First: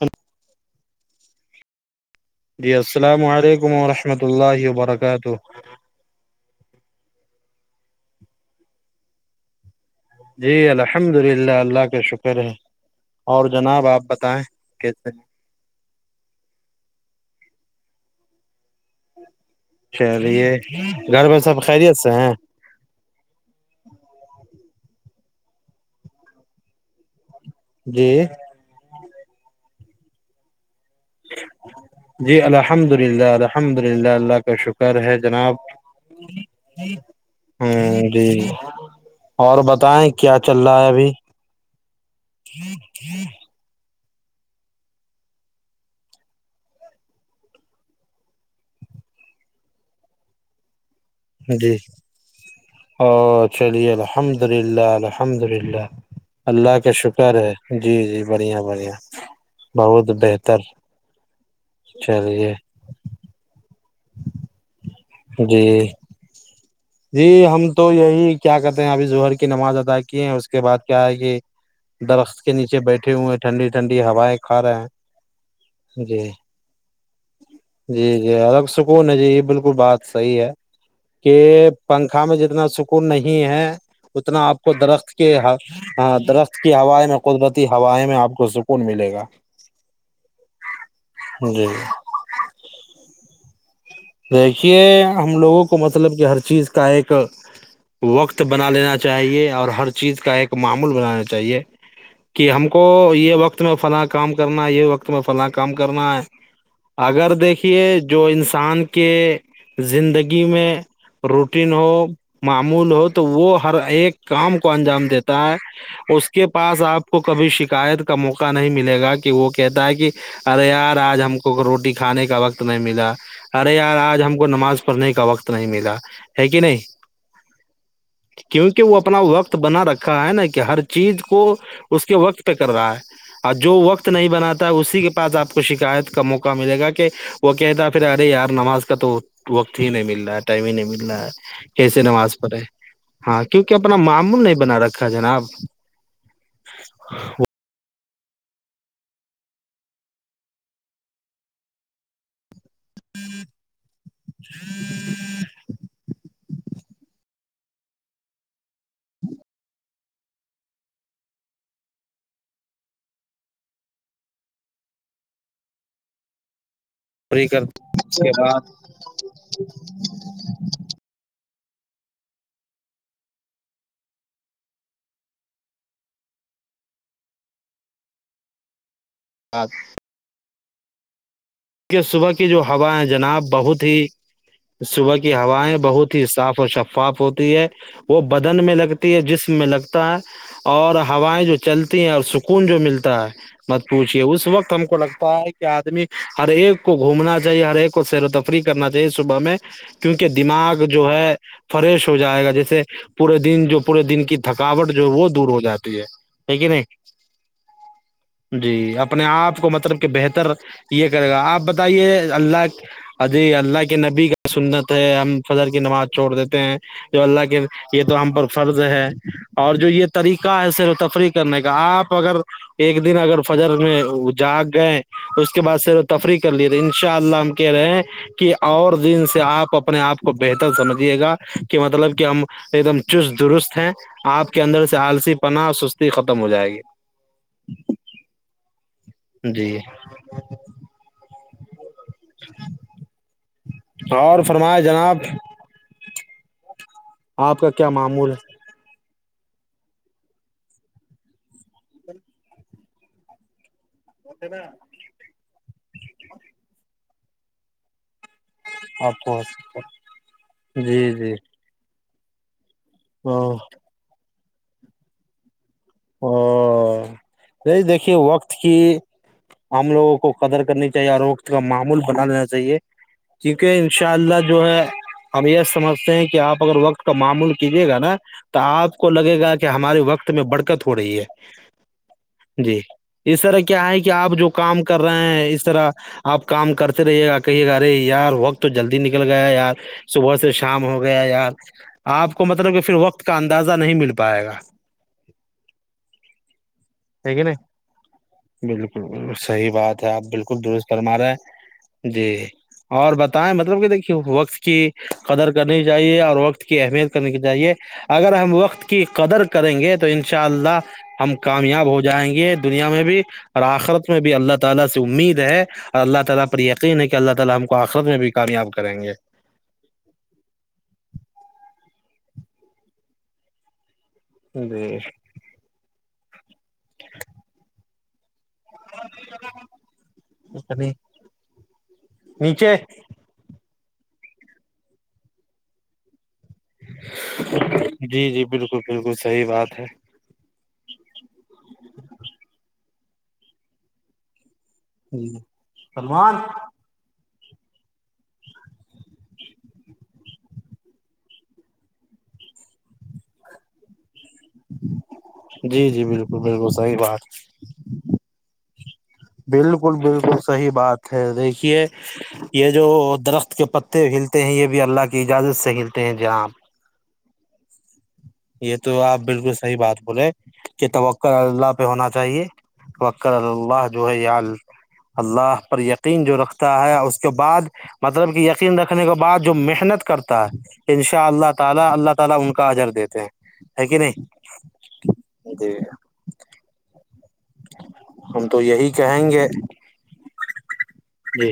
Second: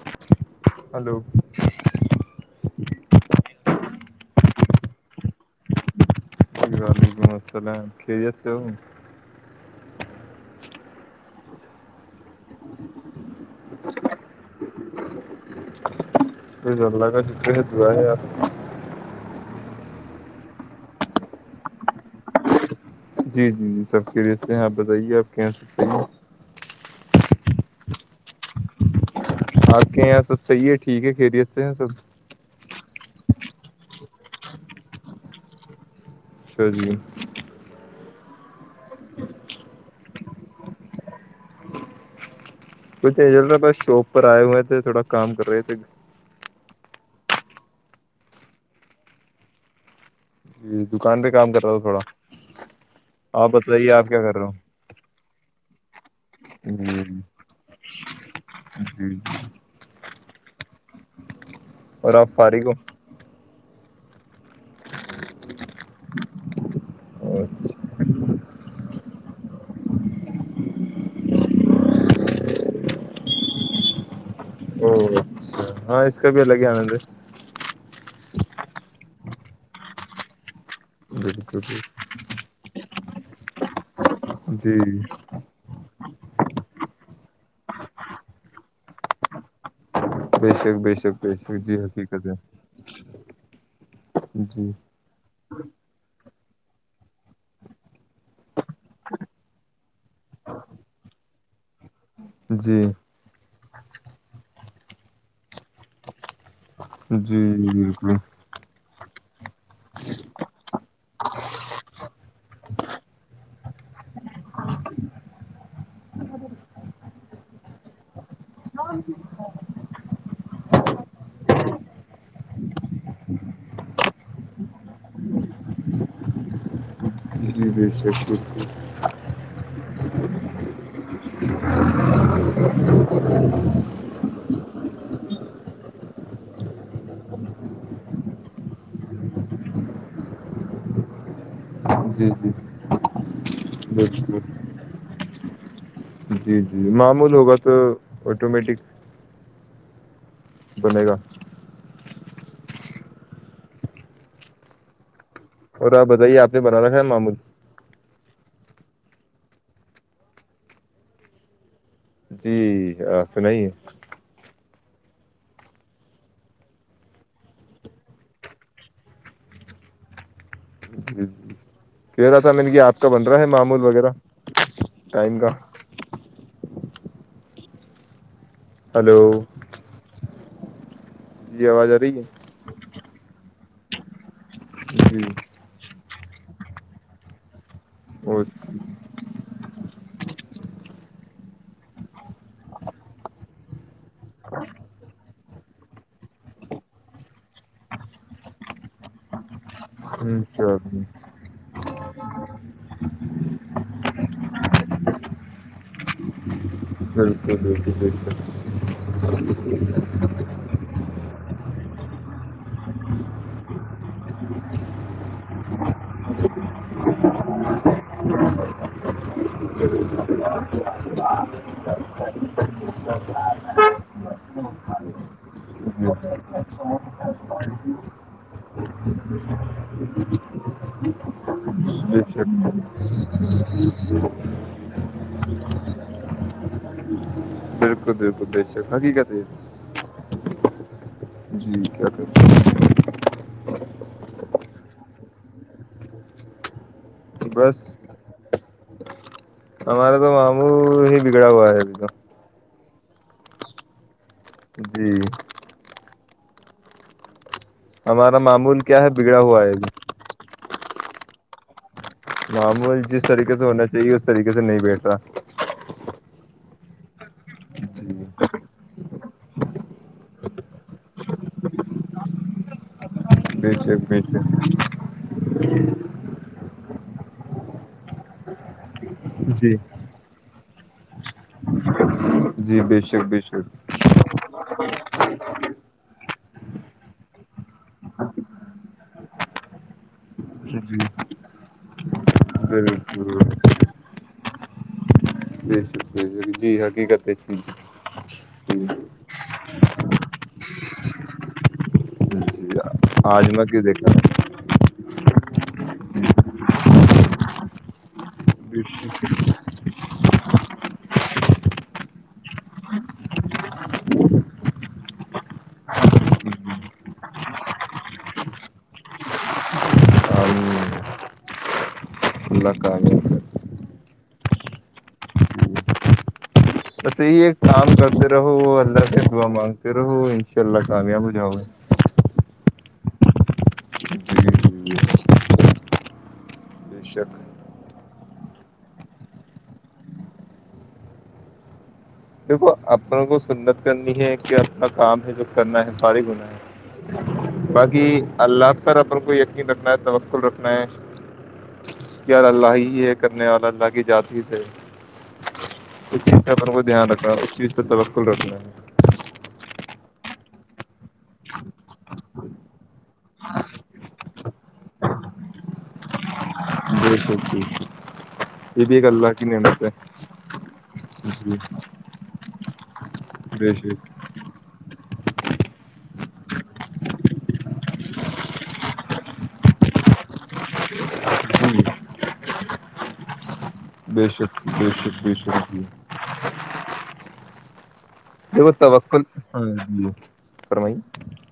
Hello hello جی السلام علیکم ورحمۃ اللہ وبرکاتہ جی وعلیکم السلام یک ہ جی الحمد للہ اللہ کا شکر ہے اور جناب آپ بتائیں کیسے پ گ اللہ کاشا یار چلیے گھر میں سب خیریت سے ہیں جی جی جی سب کے لیے [unintelligible] ہاںپ بتائیے آپ کے یہاں سے چیے [unintelligible] جی [unintelligible] آپ کے یہاں سب صحیح ہے ٹھیک ہے کھیری ا سے سب [unintelligible] مدلہ الحمد للہ اللہ کا شکر ہے جناب [unintelligible] اچھا جی ہاں [unintelligible] جی اور بتائیں کیا چل رہا ہے ابھی [unintelligible] کچھا بس شاپ [unintelligible] اپر آئے ہوئے تھ تھوڑا کام کر رہے تھے [unintelligible] ج [unintelligible] جی او آپ بتائیے چلیے آپ کیا کر الحمد رہے ہو للہ ال الحمد للہ [unintelligible] اللہ کا جی شکر ہے [unintelligible] جی جی [unintelligible] بڑھیا بڑھیا جی جی بہت [unintelligible] تو بہتر [unintelligible] اور آپ چلیے فارق ہو [unintelligible] جی [unintelligible] جی ہم اچھا، تو یہی کیا کہتے ہیں ابھی ہر کی نماز ادا کی ہے اس کے بعد کیا ہے کہ درخت کے نیچے بیٹھے ہوئے ہیں ٹھنڈی ٹھنڈی ہوائیں کھا رہے او ہیں اچھا ہاں اس جی کا بھی الگ ہی آنند جی جی الگ سکون ہے جی یہ بالکل بات صحیح ہے کہ بالکل [unintelligible] بالکل، پنکھا میں جتنا سکون نہیں ہے [unintelligible] اتنا آپ کو جی درخت کے درخت [unintelligible] کی ہوائ میں قدرتی ہوائ میں آپ کو سکون ملے گا بی شک بی شک بی شک جی حقیقت ہے [unintelligible] جی دیکھیے ہم لوگوں کو [unintelligible] کو مطلب کہ ہر چیز کا ایک وقت بنا لینا چاہیے اور ہر چیز کا ایک معمول بنانا چاہیے [unintelligible] کہ ہم جی کو یہ وقت میں فلا کام کرنا ہے یہ وقت میں فلاں کام کرنا ہے [unintelligible] اگر جی جی دیکھیے بالکل جو انسان کہ زندگی میں روٹین ہو معمول ہو تو وہ ہر ایک کام کو انجام دیتا ہے اس کے پاس آپ کو کبھی شکایت کا موقع نہیں ملے گا کہ وہ کہتا ہے کہ ارے یار آج ہم کو روٹی کھانے کا وقت نہیں ملا [unintelligible] ارے یار آج ہم کو نماز پڑھنے کا وقت نہیں ملا ہے کہ نہیں [unintelligible] کیونکہ وہ اپنا [unintelligible] وقت بنا رکھا ہے نا کہ ہر چیز کو اس کے وقت پہ کر رہا ہے اور جو وقت نہیں بناتا ہے اسی کے پاس آپ کو شکایت کا موقع ملے گا کہ وہ کہتا پھر ارے یار [unintelligible] نماز کا تو وقت ہی نہیں مل رہا ہے ٹائم ہی نہیں مل رہا ہے کیسے جی نماز جی پڑھے ہاں کیونکہ اپنا بالکل معمول نہیں بنا رکھا جناب [unintelligible] جی جی معمول ہوگا تو آٹومیٹک بنے گا ہ ہ اور آپ بتائیے آپ نے بنا رکھا ہے معمول جی سنا ہے پوری کر کے بعد جی جی کہہ رہا تھا میں نے کہ آپ کا بن رہا ہے معمول وغیرہ ٹائم کا ہلو۔ جی آواز آ کیہ رہی صبح کی جو ہوا ہے جناب بہت ہی ہے صبح کی جی ہوائیں بہت ہی صاف اور شفاف ہوتی ہے وہ بدن میں لگتی ہے جسم میں لگتا ہے اور ہوائیں جو چلتی ہیں اور سکون جو ملتا ہے مت پوچھیے اس وقت ہم کو لگتا ہے کہ آدمی ہر ایک کو گھومنا چاہیے ہر ایک کو سیر و تفریح کرنا چاہیے صبح میں کیونکہ اچھا دماغ جو ہے فریش ہو جائے گا جیسے پورے دن جو پورے دن کی تھکاوٹ جو ہے وہ دور ہو جاتی ہے ٹھیک ہے نہیں بالکل بالکل بے شک جی اب اپنے آپ کو مطلب کہ بہتر یہ کرے گا آپ بتائیے اللہ اجی اللہ کے نبی کا سنت ہے ہم فجر کی نماز چھوڑ دیتے ہیں جو اللہ کے یہ تو ہم پر فرض ہے اور جو یہ طریقہ ہے سیر و تفریح کرنے کا آپ اگر ایک دن اگر فجر میں جاگ گئے اس اس کے بعد سیر و تفریح کر لیے ان شاء اللہ ہم کہہ رہے ہیں کہ اور دن سے آپ اپنے آپ کو بہتر سمجھیے گا کہ مطلب بے کہ ہم شک ایک دم چست درست ہیں آپ کے اندر سے آالسی پناہ سستی ختم ہو جائے گی جیر جی جی کیا کر سکتے اور فرما جناب ہیں۔ آپ کا بس کیا معمول ہے ہمارے تو ماموں ہی بگڑا ہوا ہے ابھی تو متے نا جی ہمارا معمول کیا ہے آپ کو بگڑا ہوا ہے ابھی جی جی معمول جس او طریقے سے ہونا چاہیے طریقے سے نہیں بیٹھتاا او نہیں دیکھیے جی وقت کی ہم لوگوں کو قدر کرنی چاہیے اور وقت کا معمول بنا لینا چاہیے ٹھیک بے ہے ان شک شاء بے اللہ شک جو ہے ہم یہ سمجھتے ہیں کہ آپ اگر وقت کا معمول کیجیے گا نا تو آپ کو لگے گا کہ جی ہمارے وقت میں بڑھتے دقت ہو رہی ہے جی بے شک اس بے طرح شک کیا ہے کہ آپ جو کام کر رہے ہیں اس طرح آپ کام کرتے رہیے گا کہیے گا ارے یار وقت جلدی نکل گیا یار صبح سے شام ہو جی گیا یار آپ کو مطلب کہ پھر وقت کا بالکل ان اندازہ نہیں مل پائے گا بے جی حقیقت ہے کہ ج نہیں ج ک درست فرما رہا ہے جی اور بتائیں آج میں مطلب کیوں کہ دیکھیے دیکھا وقت کی قدر کرنی چاہیے اور وقت کی اہمیت کرنی چاہیے اگر ہم وقت کی قدر کریں گے تو ان کے ان شاء اللہ ہم کامیاب ہو جائیں گے دنیا میں بھی اور آخرت میں بھی اللہ تعالی سے امید ہے اور اللہ تعالی پر یقین ہے کہ اللہ تعالی ہم کو آخرت میں بھی کامیاب کریں گے اللہ کامیاب کر ای اسے ہی ایک کام کرتے رہو اللہ سے دعا مانگتے رہو ان شاء اللہ یعنی کامیاب ہو جاؤ گے نیچے جی جی بے شک [unintelligible] جی جی بالکل بالکل صحیح بات ہے دیکھو اپنے کو سنت کرنی ہے کہ اپنا کام ہے جی جو کرنا ہے فارغ سلمان گن ہے باقی اللہ پر اپن کو یقین رکھنا ہے توقل رکھنا ہے کیاار اللہ ہی یہ کرنے اور اللہ کی جذات ہی سے جی جی بالکل بالکل صح ہ اس چیز پہ توقل رکھنا ہے بالکل بالکل صحیح بات ہے دیکھیے یہ جو درخت کے پتے ہلتے ہیں یہ بھی اللہ کی اجازت سے ہلتے ہیں جہاں آپ بالکر جٹی ج [inaudible] یہ تو آپ بالکل صحیح بات بولے کہ توقع جی اللہ پہ ہونا چاہیے وکر بے اللہ شک جو ہے یال اللہ پر یقین جو رکھتا ہے اس کے بعد مطلب کہ یقین رکھنے کے بعد جو محنت کرتا ہے ان شاء اللہ تعالی جی اللہ تعالی ان کا حجر دیتا [unintelligible] بے شک بے شک بے شک ج ج [inaudible] جت و ک ہاں ج [inaudible] فرمائی جی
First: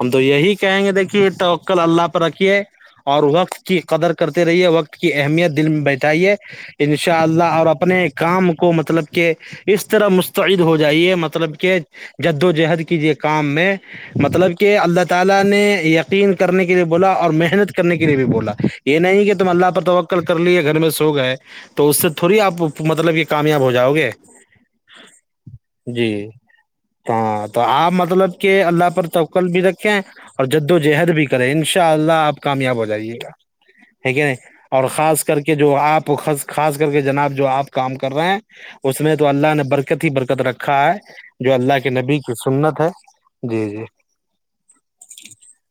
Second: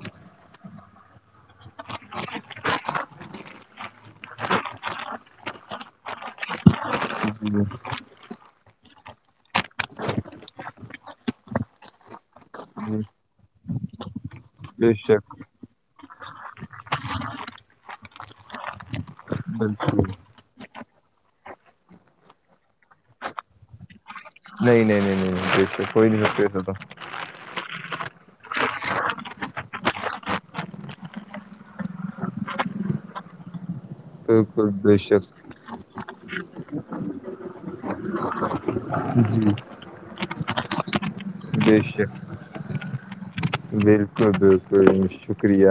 ہم تو یہی کہیں گے دیکھیے یہ توقل اللہ پ رکھیے اور وقت کی قدر کرتے رہیے وقت کی اہمیت دل میں بیٹھائیے شزہ جی اور اپنے کام [unintelligible] کو مطلب کہ اس طرح مستعد ہو جائیے مطلب کہ جد وجہد جی کییے کام میں مطلب کہ بے اللہ شک تعالی نے ین کرنے کے لیے بولا اور محنت کرنے کے لیے بھی بولا یہ نہیں توم اللہ پر بالکل توقل کر لے گا گھر میں سو گئے تو اس سے تھوڑی آپ مطلب یہ کامیاب ہو جاؤ گے نہیں نہیں نہیں نہیں نہیںسے کوئی نہیں جی سکتے ایسے تو ہاں تو آپ مطلب کہ اللہ پر توقل بھی رکھیں اور جد و جہد بھی کریں ان شاء اللہ آپ کامیاب ہو جائیے گا یک ہے ن بالکل اور بے خاص شک کر کے جو آپ تو خاص کر کے جناب جو آپ کام کر رہے ہیں اس میں تو اللہ نے برکت ہی برکت رکھا ہے جو بے اللہ کے شک نبی کی سنت ہے جی جی بالکل بالکل شکریہ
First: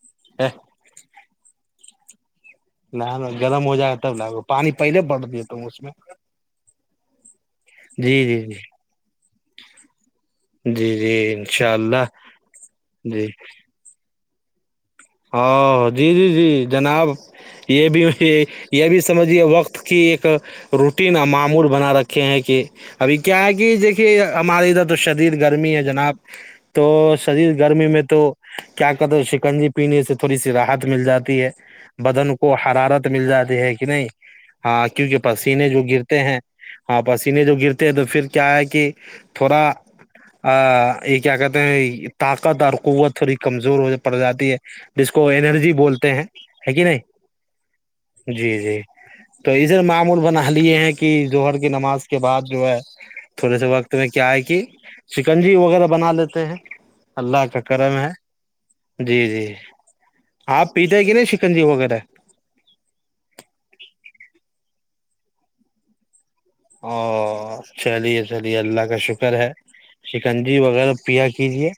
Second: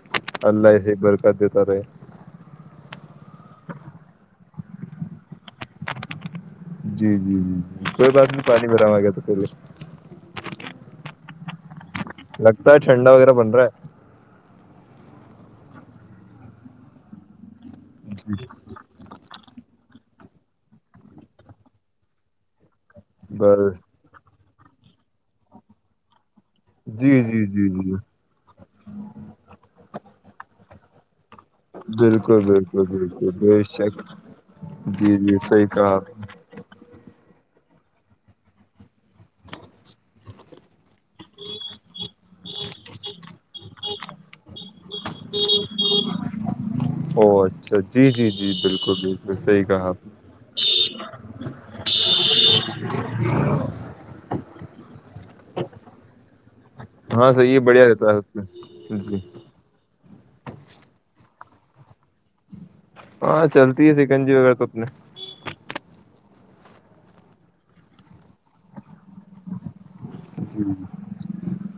[inaudible] اہ، اللہ حس برک دی تار [unintelligible] نہ ن گرم ہو جائے گا تب لاو پانی پہلے بڑ دے ت اس میں جی جی جی جی کوئی جی بات جی نہیں جی پانی بروا گیا تو پ جی جی انشاء اللہ لگت ہے چھڈا وغیرہ بنرا ا جی جی جی جناب یہ بھی ہے یہ بھی سمجھیے وقت کی ایک روٹین معمور بنا رکھے ہیں کہ ابھی کیا ہے کہ بس دیکھیے ہمارے ادھر تو شدید گرمی ہے جناب تو جی جی شدید جی گرمی جی میں تو کیا کہتے شکنجی پینے سے تھوڑی سی رحت مل جاتی ہے بدن بالکل کو بالکل حرارت مل بالکل جاتی بے ہے کہ شک نہیں ہاں جی کیونکہ جی صحیح پسینے جو کہا آپ۔ گرتے ہیں ہاں پسینے جو گرتے ہیں تو پھر کیا ہے کہ تھوڑا یہ کیا کہتے ہیں طاقت اور قوت تھوڑی کمزور ہو پڑ جاتی ہے جس کو اینرجی بولتے ہیں ہے کہ نہیں او اچھا جی جی جی بالکل بالکل صحیح کہا آپ نے جوہر کی نماز کے بعد جو ہے تھوڑے سے وقت میں کیا ہے کہ شکنجی وغیرہ بنا لیتے ہیں ہاں اللہ صحیح کا ہے بڑھیا کرم رہتا ہے اس میں جی آپ پیتے کہ نا چکن جی وغیرہ ہاں چلتی ہے سکن جی وغیرہ تو انے او چلیے چلیے اللہ کا شکر ہے شکنجی وغیرہ پیا کیجے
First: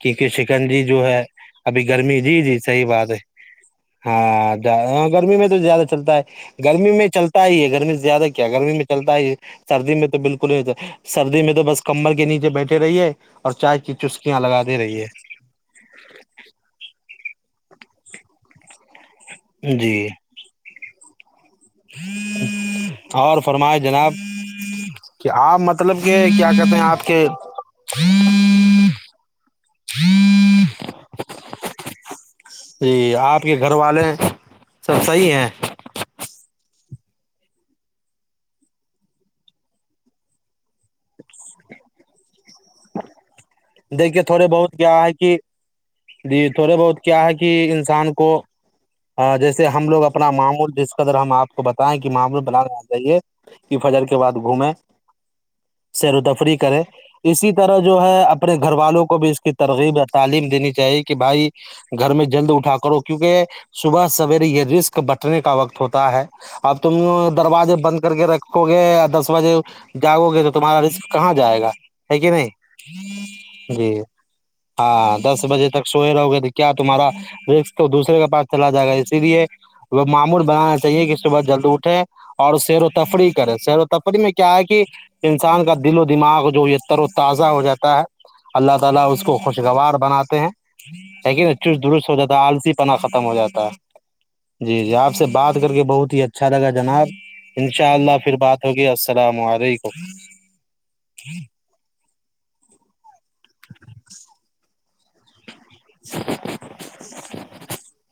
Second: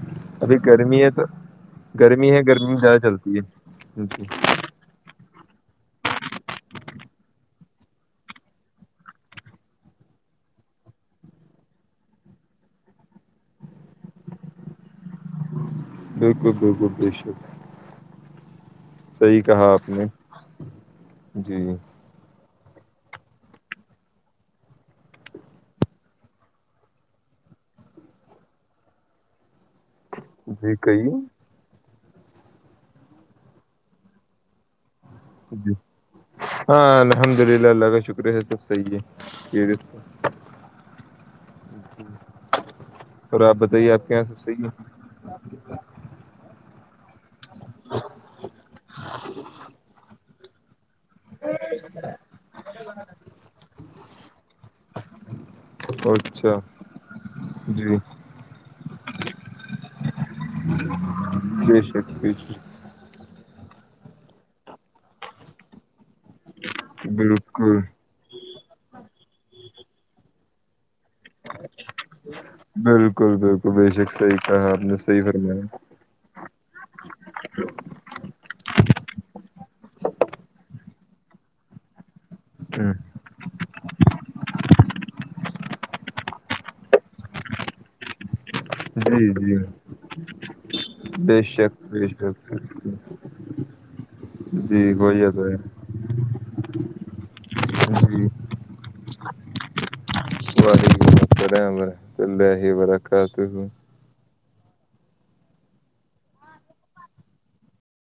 کیونکہ ابھی شکن جی گرمی جو تو ہے ابھی گرمی ہے جی جی گرمی میں صحیح زیادہ بات ہے چلتی ہے جی ہاں گرمی میں زیادہ چلتا ہے گرمی میں چلتا ہی ہے گرمی زیادہ کیا گرمی میں چلتا ہے سردی میں تو بالکل ہی سردی میں تو بس کمبل کے نیچے بیٹھے رہی ہے اور چائے کی چسکیاں لگا دے رہی ہے بالکل بالکل بے شکرہ صحی کہا آپ نے جی جی اور فرمائے جناب کہ آپ مطلب کہ کیا کہتے ہیں آپ کے جی کہیے جی آپ کے گھر والے سب صحیح ہیں جی ہاں الحمد للہ اللہ کا شکر ہے سب صحیح ہے اور آپ بتائیے آپ کے دیکھیے یہاں سب تھوڑے صحیح بہت کیا کہ ہے جی تھوڑے بہت کیا ہے کہ انسان کو جیسے ہم لوگ اپنا معمول جس قدر ہم آپ کو بتائیں کہ معمول بناانا چاہیے کہ فجر کے بعد گھومیں ہے سیر و تفری اچھا کریں اسی طرح جی جو ہے اب گھر والوں کو بھی اس کی ترغیب یا تعلیم دینی چاہیے کہ بھائی بے گھر شک میں بے جلد شک اٹھا کرو کیونکہ صبح سویرے یہ رسک بٹنے کا وقت ہوتا ہے اب تم دروازے بالکل بند کر کے رکھو گے یا دس بجے جاگو گے تو تمہارا رسک کہاں جائے گا ہے کہ نہیں کر د [unintelligible] جی ہاں دس بجے تک سوئے رہو گئے کیا تمہارا ر دوسرے کے پاس چلا جائے گا اسی لیے وہ معمول بنانا چاہیے کہ صبح جلد اٹھے اور سیر و تفری کرے سیر و تفری میں کیا ہے کہ انسان کا دل و دماغ جو یہ تر و تازہ ہو جاتا ہے اللہ تعالی اس جی کو جی خوشگوار بناتے ہیں بے لیکن شک چست بے درست ہو جاتا ہے شک آلسی پن ختم ہو جاتا ہے جی جی آپ سے ہویا تو بات ہے کر کے بہت ہی اچھا لگا جناب انشاء اللہ جی پھر بات ہوگی [unintelligible] کر رہےار چل رہے ہی ب کاتے ہ [unintelligible] [unintelligible]